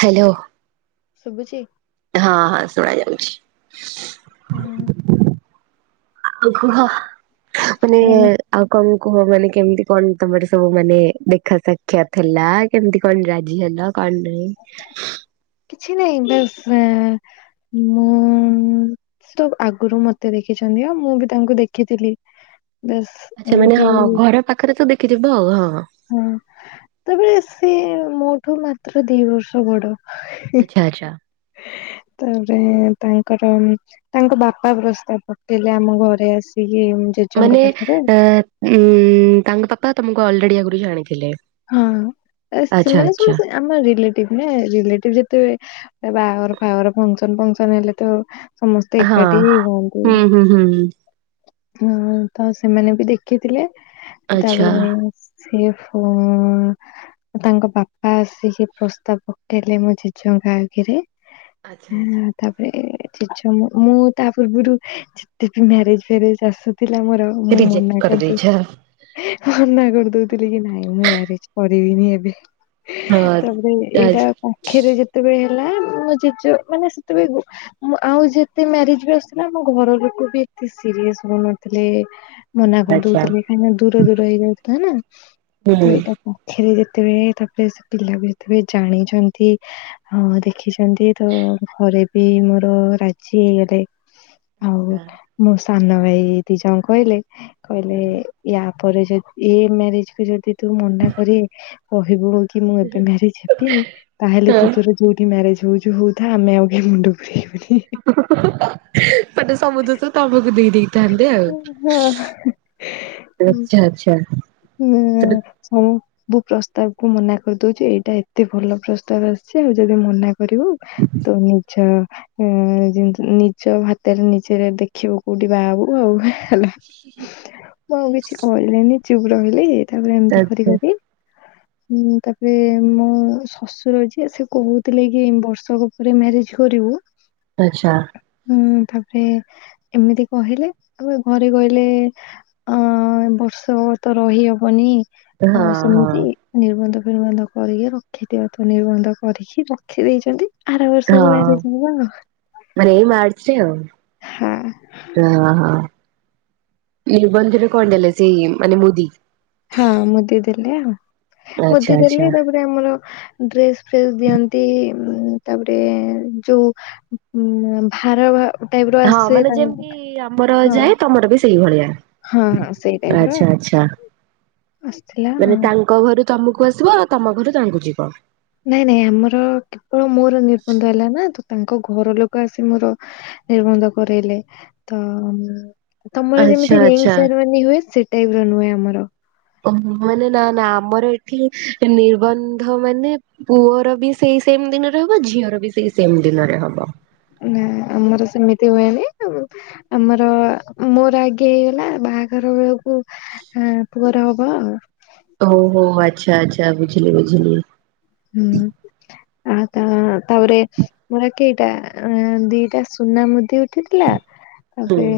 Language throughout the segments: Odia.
ହ୍ୟାଲୋ ଶୁଭୁଛି? ହଁ ହଁ ଶୁଣା ଯାଉଛି। ହୁଁ। କୁ-କୁହ ମାନେ ଆରେ ମୁଁ ଆଉ କଣ କୁହ। ମାନେ କେମିତି କଣ ତମର ସବୁ ମାନେ ଦେଖା ସାକ୍ଷାତ୍ ହେଲା କେମିତି କଣ ରାଜି ହେଲ? କଣ ନାଇଁ କିଛି ନାଇଁ ବାସ୍ ମୁଁ ସେତ ଆଗରୁ ମତେ ଦେଖିଛନ୍ତି ଆଉ ମୁଁ ବି ତାଙ୍କୁ ଦେଖିଥିଲି। ବାସ୍। ଆଚ୍ଛା। ମାନେ ଏମିତି ହଁ ଘର ପାଖରେ ତ ଦେଖିଥିବ ଆଉ ହଁ। ହଁ। ତେବେ ସେ ମୋଠୁ ମାତ୍ର ଦି ବର୍ଷ ବଡ଼। ଆଚ୍ଛା ଆଚ୍ଛା। ତାପରେ ତାଙ୍କର ତାଙ୍କ ବାପା ପ୍ରସ୍ତାବ ପକେଇଲେ। ଆମ ଘରେ ଆସିକି ଏମିତି ମାନେ ଏ ଉ ତାଙ୍କ ବାପା ତମକୁ ଆଲ୍ରେଡି ଆଗରୁ ଜାଣିଥିଲେ। ହଁ। ଏ ଆଚ୍ଛା ସେମାନେ ଆଚ୍ଛା ସମସ୍ତେ ଆମ ରିଲେଟିଭ୍ ନା। ରିଲେଟିଭ୍ ଯେତେବେଳେ ଏ ବାହାଘର ଫାହାଘର ଫଙ୍କ୍ସନ୍ ଫଙ୍କ୍ସନ୍ ହେଲେ ତ ସମସ୍ତେ ହଁ ଏକାଠି ହିଁ ହୁଅନ୍ତି। ହୁଁ -ହୁଁ -ହୁଁ। ହୁଁ ତ ସେମାନେ ବି ଦେଖିଥିଲେ ଆଚ୍ଛା। ତାପରେ ସିଏ ଫୋନ୍ ତାଙ୍କ ପାପା ଆସିକି ପ୍ରସ୍ତାବ ପକେଇଲେ ମୋ ଜେଜେଙ୍କ ଆଗେରେ। ଆଚ୍ଛା ଆଚ୍ଛା ହେଲା ତାପରେ ଏ- ଜେଜେଙ୍କୁ ମୁଁ ତା ପୂର୍ବରୁ ଯେତେବି ମ୍ୟାରେଜ୍ ଫ୍ୟାରେଜ୍ ଆସୁଥିଲା ମୋର ମୁଁ ରିଜେକ୍ଟ ମନା କରିଦଉ କରିଦେଇଛ ମନା କରିଦଉଥିଲି କି ନାଇଁ ମୁଁ ମ୍ୟାରେଜ୍ କରିବିନି ଏବେ। ହଁ। ତାପରେ ଆଚ୍ଛା ଏଇଟା [unintelligible] ଯେତେବେଳେ ହେଲା ମୋ ଜେଜେ ମାନେ ସେତେବେଳେ ମୁଁ -ଆଉ ଯେତେ ମ୍ୟାରେଜ୍ ବି ଆସୁଥିଲା ଆମ ଘର ଲୋକ ବି ଏତେ ସିରିଏସ୍‌ ହଉନଥିଲି ମନା କରି ଆଚ୍ଛା ଦଉଥିଲି କାହିଁକିନା ଦୂର ଦୂର ହେଇଯାଉଥିଲା ନା। ତ ହୁଁ। ଏଇଟା ପାଖେରେ ଯେତେବେଳେ ତାପରେ ସେ ପିଲାକୁ [unintelligible] ଜାଣିଚନ୍ତି ହଁ ଦେଖିଚନ୍ତି ତ ଘରେ ବି ମୋର ରାଜି ହେଇଗଲେ। ଆଉ ମୋ ସାନ ଭାଇ ଦି ଜଣ କହିଲେ- କହିଲେ ୟା ପରେ ଯଦି ଏ ମ୍ୟାରେଜ୍ କୁ ଯଦି ତୁ ମନା କରି କହିବୁ କି ମୁଁ ଏବେ ମ୍ୟାରେଜ୍ ହେବିନି ତାହେଲେ ତୁ ତୋର ଯୋ ଯଉଠି ମ୍ୟାରେଜ୍ ହଉଚୁ ହଉଥା ଆମେ ଆଉ କିଏ ମୁଣ୍ଡ ପୁରେଇବୁନି। [unintelligible] ହଁ। କାନ୍ଦେ ଆଉ। ହୁଁ। ହଉ ସେଟା ସବୁ ପ୍ରସ୍ତାବକୁୁ ମନା କରିଦଉଚି। ଏଇଟା ଏତେ ଭଲ ପ୍ରସ୍ତାବ ଆସିଚି ଆଉ ଯଦି ମନା କରିବୁ ତ ନିଜ ହୁଁ- ନିଜ ହାତେରେ ନିଜେ ଦେଖିବୁ କଉଠି ବାହାହବୁ ଆଉ ହେଲା। ହିଁ ହିଁ ହିଁ। ମୁଁ ଆଉ କିଛି କହିଲିନି ଚୁପ୍ ରହିଲି ତାପରେ ଏମିତି କରି ଆଚ୍ଛା କରି [inaudible] ହୁଁ- ତାପରେ ମୋ ଶଶୁର ଯିଏ ସିଏ କହୁଥିଲେ କି ବର୍ଷକ ପରେ ମ୍ୟାରେଜ୍ କରିବୁ ଆଚ୍ଛା। ହୁଁ-ତାପରେ ଏମିତି କହିଲେ ଆଉ ଘରେ କହିଲେ ଆଁ -ଏ-ବର୍ଷ ତ ରହି ହବନି ହଁ ଆଉ ହଁ ସେମିତି ନିର୍ବନ୍ଧ ଫିର୍ବନ୍ଧ କରିକି ରଖିଦିଅନ୍ତୁ ନିର୍ବନ୍ଧ କରିକି ରଖି ଦେଇଚନ୍ତି। ଆର ବର୍ଷକୁ ହଁ ମ୍ୟାରେଜ୍ ହବ ଆଉ। ମାନେ ଏଇ ମାର୍ଚ୍ଚ ଆଉ। ହଁ। ଓ ହ ନିର୍ବନ୍ଧ ରେ କଣ ଦେଲେ ସେଇ ମାନେ ମୁଦି? ହଁ ମୁଦି ଦେଲେ ଆଉ ଆଚ୍ଛା ମୁଦି ଆଚ୍ଛା ଦେଲେ ତାପରେ ଆମର ଡ୍ରେସ୍ ଫ୍ରେସ୍ ଦିଅନ୍ତି ତାପରେ ଯଉ ଉଁ- ଭାର ଟାଇପ ର ହଁ ଆସେ ମାନେ ତାଙ୍କୁ ଯେମିତି ଆମର ହଁ ଯାଏ ତମର ବି ସେଇଭଳିଆ। ହଁ ହଁ ସେଇ ଟାଇପ୍ ର ଆଚ୍ଛା ଆଚ୍ଛା ଆସିଥିଲା ମାନେ ଆଉ। ତାଙ୍କ ଘରୁ ତମକୁ ଆସିବ ଆଉ ତମ ଘରୁ ତାଙ୍କୁ ଯିବ। ନାଇଁ ନାଇଁ ଆମର କେବଳ ମୋର ନିର୍ବନ୍ଧ ହେଲା ନା ତ ତାଙ୍କ ଘର ଲୋକ ଆସି ମୋର ନିର୍ବନ୍ଧ କରଇଲେ ତ ତମର ଆଚ୍ଛା ଯେମିତି ରିଙ୍ଗ୍ ଆଚ୍ଛା ସେରିମନି ହୁଏ ସେ ଟାଇପ୍ ର ନୁହେଁ ଆମର। ଓ ହ ମାନେ ନା ନା ଆମର ଏଠି ନିର୍ବନ୍ଧ ମାନେ ପୁଅର ବି ସେଇ ସେମ୍ ଦିନରେ ହବ ଝିଅର ବି ସେଇ ସେମ୍ ଦିନରେ ହବ। ନା ଆମର ସେମିତି ହୁଏନି ଆମ ଆମର ମୋର ଆଗେ ହେଇଗଲା ବାହାଘର ବେଳକୁ ହଁ ପୁଅର ହବ ଆଉ। ହୋଉ ହୋଉ ଆଚ୍ଛା ଆଚ୍ଛା ବୁଝିଲ ବୁଝଲି। ହୁଁ ଆ ତା ତାପରେ ମୋର କେଇଟା ଅଁ ଦିଟା ସୁନା ମୁଦି ଉଠିଥିଲା। ତାପରେ ହୁଁ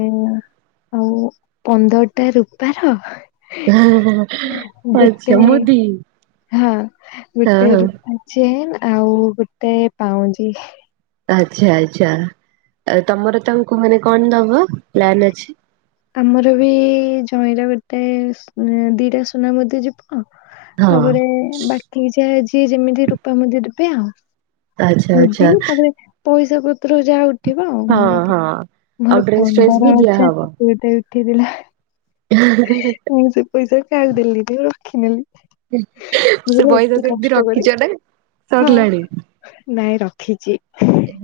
ଆଉ ପନ୍ଦରଟା ରୂପାର ଗୋଟେ ଆଚ୍ଛା ମୋଦି ହଁ ଗୋ ହଁ ହଁ ଚେନ୍ ଆଉ ଗୋଟେ ପାଉଁଜି। ଆଚ୍ଛା ଆଚ୍ଛା ଆଉ ତମର ତାଙ୍କୁ ମାନେ କଣ ଦବ ପ୍ଲନ୍ ଅଛି। ଆମର ବି ଜଇଁର ଗୋଟେ ସ ଦିଟା ସୁନା ମୁଦି ଯିବ। ଅ ହଁ ତାପରେ ବାକି ଯା ଯିଏ ଯେମିତି ରୂପା ମୁଦି ଦେବେ ଆଉ। ଆଚ୍ଛା ଆଚ୍ଛା ମୁଦି ତାପରେ ପଇସା ପତ୍ର ଯାହା ଉଠ ଉଠିବ ଆଉ ହଁ ମୋର ହଁ। କେତେ ଆଉ ମୋର ଡ୍ରେସ୍ ଫ୍ରେସ୍ ବି ପନ୍ଦର ହଜାର ଦିଆହବ କେତେ ଗୋଟେ ଉଠିଥିଲା। [unintelligible] ମୁଁ ସେ ପଇସା କାହାକୁ ଦେଲିିନି ରଖି ନେଲି। ମୁଁ ସେ କହିଲି ପଇସା ଏତେ ସେମିତି କଷ୍ଟ କରି ରଖିଛ ନା ହଁ ସରିଲାଣି? ନାଇଁ ରଖିଚି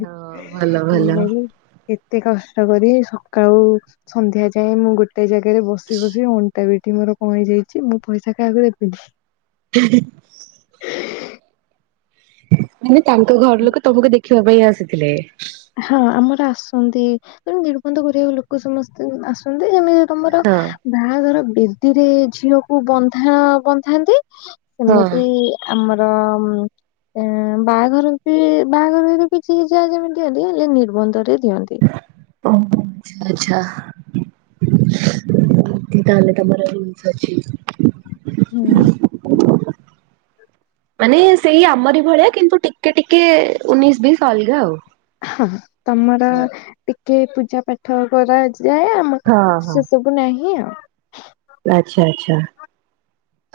ହଁ ଭଲ ଭଲ କହିଲି ଏ ଏତେ କଷ୍ଟ କରି ସକାଳୁ ସନ୍ଧ୍ୟା ଯାଏଁ ମୁଁ ଗୋଟେ ଜାଗାରେ ବସି ବସି ଅନ ଣ୍ଟା ପିଠି ମୋର କଣ ହେଇ ଯାଇଚି ମୁଁ ପଇସା କାହାକୁ ଦେବିନି। [unintelligible] ମାନେ ତାଙ୍କ ଘର ଲୋକ ତମକୁ ଦେଖିବା ପାଇଁ ଆସିଥିଲେ। ହଁ ଆମର ଆସନ୍ତି ତେଣୁ ନିର୍ବନ୍ଧ କରିବାକୁ ଲୋକ ସମସ୍ତେ ଆସନ୍ତି ଯେମି ତମର ହଁ ବାହାଘର ବେଦିରେ ଝିଅକୁ ବନ୍ଧା ବନ୍ଧାନ୍ତି। ହଁ ସେମିତି ଆମର ଏଁ ବାହାଘର ବି ବାହାଘର ବି ବି କିଛି କି ଯାହା ଯେମିତି ଦିଅନ୍ତି ହେଲେ ନିର୍ବନ୍ଧରେ ଦିଅନ୍ତି। ଓହୋ ଆଛା ଆଚ୍ଛା। ତାହେଲେ ତମର ରୁଲସ୍ ଅଛି। ହୁଁ। ମାନେ ସେଇ ଆମରି ଭଳିଆ କିନ୍ତୁ ଟିକେ ଟିକେ ଉନେଇଶି ବିଶ ଅଲଗା ଆଉ। ହଁ ତମର ଟିକେ ପୂଜା ପାଠ କରାଯାଏ ଆମ ହଁ ସେ ସବୁ ବୁ ନାହିଁ ଆଉ। ଅଚ୍ଛା ଆଚ୍ଛା।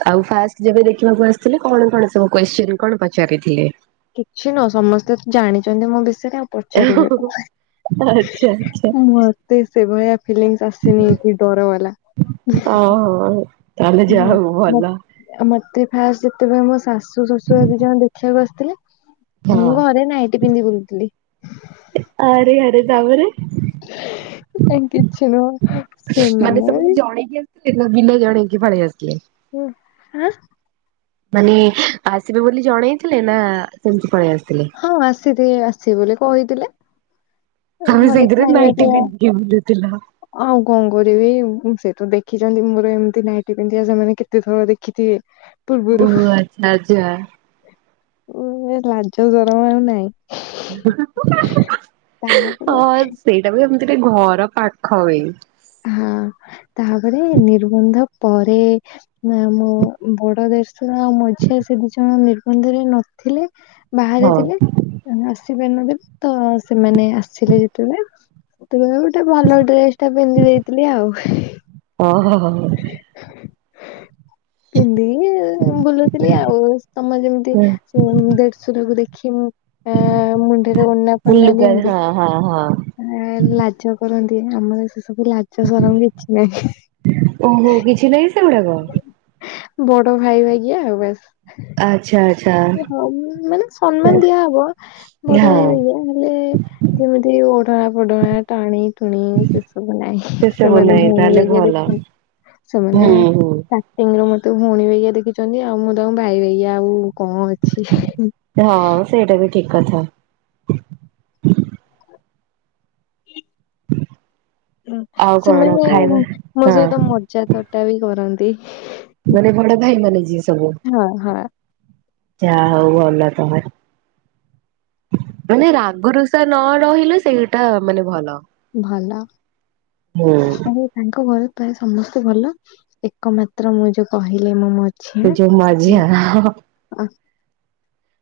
ଆଉ ଫାଷ୍ଟ ଯେବେ ଦେଖିବାକୁ ଆସିଥିଲେ କଣ କଣ ସବୁ କୋଶ୍ଚିନ କଣ ପଚାରିଥିଲେ? କିଛି ନୁହଁ ସମସ୍ତେ ତ ଜାଣିଚନ୍ତି ମୋ ବିଷୟରେ ଆଉ ପଚାରିବେ କଣ। ଆଚ୍ଛା ଆଚ୍ଛା ମତେ ସେଭଳିଆ ଫିଲିଙ୍ଗସ୍ ଆସିନି କି ଡର ବାଲା। ଓ ହଁ ହଁ ତାହେଲେ ଯାହା ହବ ଭଲ। ଆଉ ମତେ ଫାଷ୍ଟ ଯେତେବେଳେ ମୋ ଶାଶୁ ଶଶୁର ଦି ଜଣ ଦେଖିବାକୁ ଆସିଥିଲେ। ହଁ। ମୁଁ ଘରେ ନାଇଟି ପିନ୍ଧି ବୁଲୁଥିଲି। ଆରେ ଆରେ ତାପରେ ଏଁ କିଛି ନୁହଁ ସେମାନେ ବି ସେ ଦିନ ବି ନ ଜଣେଇକି ପଳେଇ ଆସଥିଲେ। ହୁଁ ଆଁ? ମାନେ ଆସିବେ ବୋଲି ଜଣେଇଥିଲେ ନା ସେମିତି ପଳେଇ ଆସିଥିଲେ? ହଁ ଆସିଥି ଆସିିବ ବୋଲି କହିଥିଲେ। ତମେ ଘରେ ସେଇଥିରେ ଖାଇବା ନାଇଟି ପିଇବା ପିନ୍ଧିକି ବୁଲୁଥିଲ। ଆଉ କଣ କରିବି ସେ ତ ଦେଖିଚନ୍ତି ମୋର ଏମିତି ନାଇଟି ପିନ୍ଧିବା ସେମାନେ କେତେଥର ଦେଖିଥିଏ ଓ ପୂର୍ବୁରୁ, ଆଚ୍ଛା ଆଚ୍ଛା ମୁହେଁ ଲାଜ ସରମ ଆଉ ନାଇଁ। [inaudible] ହଁ ସେଇଟା ବି ଏମିତିରେ ଘର ପାଖ ବି। ହଁ ତାପରେ ନିର୍ବନ୍ଧ ପରେ ନା ମୋ ବଡ ଦେଢଶୁର ଆ ମଝିଆ ସେ ଦି ଜଣ ନିର୍ବନ୍ଧରେ ନଥିଲେ। ବାହାରେ ହଁ ଥିଲେ ସେମାନେ ଆସିପାରିନଥିଲେ ତ ସେମାନେ ଆସିଲେ ଯେତେଳେ ସେତେବେଳେ ଗୋଟେ ଭଲ ଡ୍ରେସ୍ ଟା ପିନ୍ଧି ଦେଇଥିଲି ଆଉ। ଓ ହୋ ହୋ ହୋ। [inaudible] ପିନ୍ଧିକ ବୁଲୁଥିଲି ଆଉ ତମେ ଯେମିତି ହୁଁ। ଉଁ ଦେଢଶୁରକୁୁ ଦେଖି ମୁଁ ଆ ମୁଣ୍ଡରେ ଓଢନା ଫୋଡନା ଲୁଗା ଦିଅନ୍ତି ହଁ ହଁ ହଁ ଆଁ ଲାଜ କରନ୍ତି ଆମର ସେ ସବୁ ଲାଜ ସରମ କିଛି ନାହିଁ। ହେଁ ହେଁ। ଓହୋ କିଛି ନାଇଁ ସେଗୁରାକ? ବଡ ଭାଇ ବାଗିଆ ଆଉ ବାସ୍। ଆଚ୍ଛା ଆଚ୍ଛା। ହଁ ମାନେ ସମ୍ମାନ ଦିଆହବ ବଡ ହଁ। ଭାଇ ବାଗିଆ ହେଲେ ଯେମିତି ଓଢଣା ଫୋଢଣା ଟାଣି ଟୁଣି ସେସବୁ ନାହିଁ ସେସବୁ ସେମାନେ ନାହିଁ ଭଉଣୀ ତାହେଲେ ବାଗିଆ ଭଲ ଦେଖନ୍ତି। ହୁଁ ସେମାନେ ହୁଁ ତା ସେମାନେ ମତେ ଭଉଣୀ ବାଗିଆ ଦେଖୁଚନ୍ତି ଆଉ ମୁଁ ତାଙ୍କୁ ଭାଇ ବଗିଆ ଆଉ କଣ ଅଛି। ହଁ ସେଇଟା ବି ଠିକ୍ କଥା। ହ ଆଉ କଣ ସେମାନେ ଖାଇବା ହଁ ମୋ ସହିତ ମଜା ଥଟା ବି କରନ୍ତି। ମାନେ ବଡ ଭାଇ ମାନେ ଯିଏ ସବୁ। ହଁ ହଁ। ଯାହା ହଉ ଭଲ ତମର। ମାନେ ରାଗରୁଷା ନ ରହିଲେ ସେଇଟା ମାନେ ଭଲ। ଭଲ ହୁଁ [inaudible] ତାଙ୍କ ଘରେ ପ୍ରାୟ ସମସ୍ତେ ଭଲ, ଏକମାତ୍ର ମୁଁ ଯୋଉ କହିଲି ମୋ ମ ତ ଯୋ ମାଝିଆ ହ ହ। ଅ,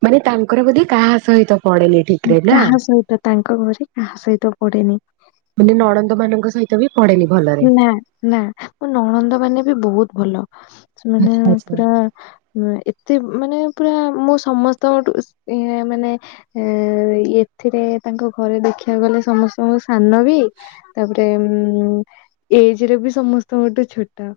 ମାନେ ତାଙ୍କର ବୋଧେ କାହା ସହିତ ପଡେନି। ଠିକ ରେ ନା କାହା ସହିତ ତାଙ୍କ ଘରେ କାହା ସହିତ ପଡେନି। ମାନେ ନଣନ୍ଦ ମାନଙ୍କ ସହିତ ବି ପଡେନି ଭଲରେ। ନା ନା ମୋ ନଣନ୍ଦ ମାନେ ବି ବହୁତ୍ ଭଲ। ସେମାନେ ଆଚ୍ଛା ଆଚ୍ଛା ପୁରା ଉଁ ଏତେ ମାନେ ପୁରା ମୁଁ ସମସ୍ତଙ୍କଠୁ ସ୍- ଇଏଁ ମାନେ ଏଁ ଇଏଥିରେ ତାଙ୍କ ଘରେ ଦେଖିବାକୁ ଗଲେ ସମସ୍ତେ ତ ମୁଁ ସାନ ବି, ତାପରେ ଉଁ ଏଜ୍ ରେ ବି ସମସ୍ତଙ୍କଠୁ ଛୋଟ।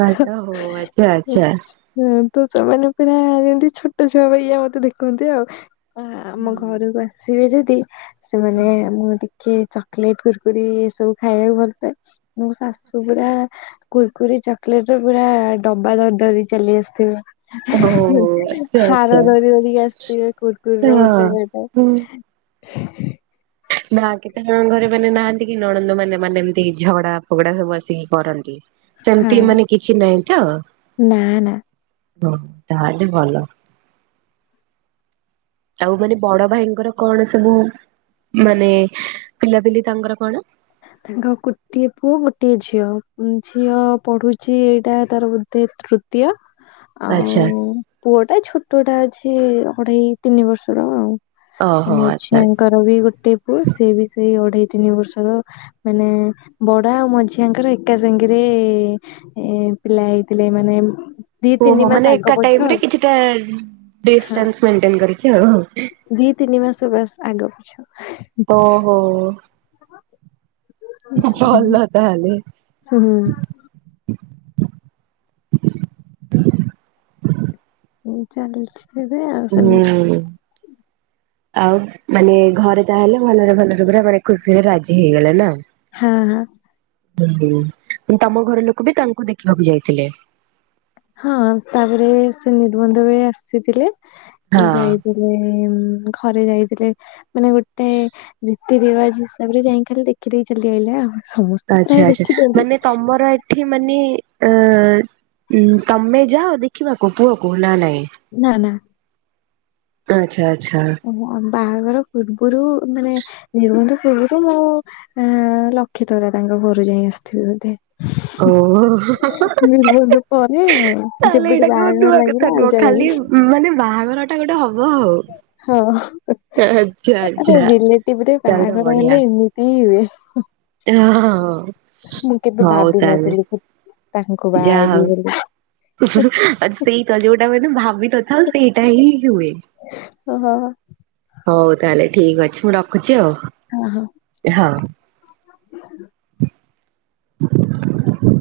ତାହେଲେ ହଉ ଆଚ୍ଛା ଆଚ୍ଛା। ହୁଁ ତ ସେମାନେ ପୁରା ଯେମତି ଛୋଟ ଛୁଆ ପରିଆ ମତେ ଦେଖନ୍ତି ଆଉ। ହଁ ଆମ ହୁଁ। ଘରୁକୁ ଆସିବେ ଯଦି ସେମାନେ ହୁଁ। ମୁଁହ ଦି କିଏ ଚକୋଲେଟ କୁରକୁରି ଏ ସବୁ ଖାଇବାକୁ ଭଲ ପାଏ ମୋ ଶାଶୁ ପୁରା କୁୁରୁକୁରି ଚକଲେଟ ର ପୁରା ଡବା ଧର ଧରି ଚାଲି ଓହୋ ଆସିଥିବେ ଆଚ୍ଛା ଆଚ୍ଛା ହାର ଧରି ଧରିକି ଆସିଥିବେ କୁୁରୁକୁୁରି ର ହଁ। ଗୋଟେ ଗୋଟେ ହୁଁ ନା କେତେ ଜଣ ଘରେ ମାନେ ନାହାନ୍ତି କି ନଣନ୍ଦ ମାନେ ମାନେ ଏମିତି ଝଗଡା ଫଗଡା ସବୁ ଆସିକି କରନ୍ତି ହଁ ସେମିତି ମାନେ କିଛି ନାହିଁ ତ? ନା ନା ତ ତାହେଲେ ଭଲ। ଆଉ ମାନେ ବଡ ଭାଇଙ୍କର କଣ ସବୁ ମାନେ ପିଲାପିଲି ତାଙ୍କର କଣ? ତାଙ୍କ ଗୋଟିଏ ପୁଅ ଗୋଟିଏ ଝିଅ, ଝିଅ ପଢୁଛି ଏଇଟା ତାର ବୋଧେ ତୃତୀୟ। [inaudible] ଆଉ ପୁଅ ଟା ଛୋଟଟା ଅଛି ଅଢେଇ ତିନି ବର୍ଷର ଆଉ। ଆଉ ଓହୋ ଆଚ୍ଛା। ମଝିଆଙ୍କର ବି ଗୋଟେ ପୁଅ ସିଏ ବି ସେଇ ଅଢେଇ ତିନି ବର୍ଷର ମାନେ ବଡ ଆଉ ମଝିଆଙ୍କର ଏକା ସାଙ୍ଗେରେ ଏ ପିଲା ହେଇଥିଲେ ମାନେ ଦି ତିନି ଓହୋ ମାସ ମାନେ ଆଗ ଏକା ପଛ ଟାଇମ୍ କିଛିଟା ହଁ ଡିଷ୍ଟାନ୍ସ ମେଣ୍ଟେନ କରିକି ଆଉ। ଦି ତିନି ମାସ ବାସ୍ ଆଗ ପଛ। ଓହୋ। ଭଲ ତାହେଲେ ହୁଁ। ହୁଁ ଚାଲିଛି। ଏବେ ଆଉ ସେମିତି ହୁଁ। ଆଉ ମାନେ ଘରେ ତାହେଲେ ଭଲରେ ଭଲରେ ପୁରା ମାନେ ଖୁସିରେ ରାଜି ହେଇଗଲା ନା, ହଁ ହଁ। ହୁଁ ହୁଁ। ତମ ଘର ଲୋକ ବି ତାଙ୍କୁ ଦେଖିବାକୁ ଯାଇଥିଲେ ହଁ ତାପରେ ସେ ନିର୍ବନ୍ଧ ବେଳେ ଆସିଥିଲେ ଏ ହଁ। ଯାଇ ଉନ୍ ଘରେ ଯାଇଥିଲେ ମାନେ ଗୋଟେ ରୀତି ରିବାଜ ହିସାବରେ ଯାଇକି ଖାଲି ଦେଖି ଦେଇ ଚାଲି ଆଇଲେ ଆଉ। ସମସ୍ତେ ପ୍ରାୟ ଆଚ୍ଛା ଆଚ୍ଛା ଦେଖିଛନ୍ତି ମାନେ ତମର ଏଠି ମାନେ ଅ ଉନ୍ ତମେ ଯାଅ ଦେଖିବାକୁ ପୁଅକୁ ନା ନାଇଁ? ନା ନା। ଆଚ୍ଛା ଆଚ୍ଛା। ଓ ବାହାଘର ପୂର୍ବରୁ ମାନେ ନିବନ୍ଧ ପୂର୍ବରୁ ଆ ଲକ୍ଷେ ତରା ତାଙ୍କ ଘରୁ ଯାଇ ଆସିଥିଲୁ ବୋଧେ। ଓହୋ ହୋ ନିବନ୍ଧ ପରେ ତାହେଲେ ଯେବେଠୁ ଏଇଟାକୁ ବାହାଘର ନୁଆ ଲାଗିଲା କଥା ଆଉ ନୁହଁ ଯାଇନି। ଖାଲି ମାନେ ବାହାଘର ଟା ଗୋଟେ ହବ ଆଉ। ହଁ ଆଚ୍ଛା ଆ ଆଚ୍ଛା ଲିଲେଟିଭରେ ତାହେଲେ ତ ବାହାଘର ବଢିଆ। ହେଲେ ଏମିତି ହିଁ ହୁଏ। ହଁ ମୁଁ କେବେ ହଉ ଭାବି ତାହେଲେ ନଥିଲି କି ତାଙ୍କୁ ବାହା ଯାହା ହଉ ହେବିି ବୋଲି। ସେଇ ତ ଯୋଉଟା ମାନେ ଭାବିନଥାଉ ସେଇଟା ହିଁ ହୁଏ। ଓହୋ ହୋ। ହଉ ତାହେଲେ ଠିକ୍ ଅଛି ମୁଁ ରଖୁଛି ଆଉ। ହଁ ହଉ। ହଉ। [inaudible]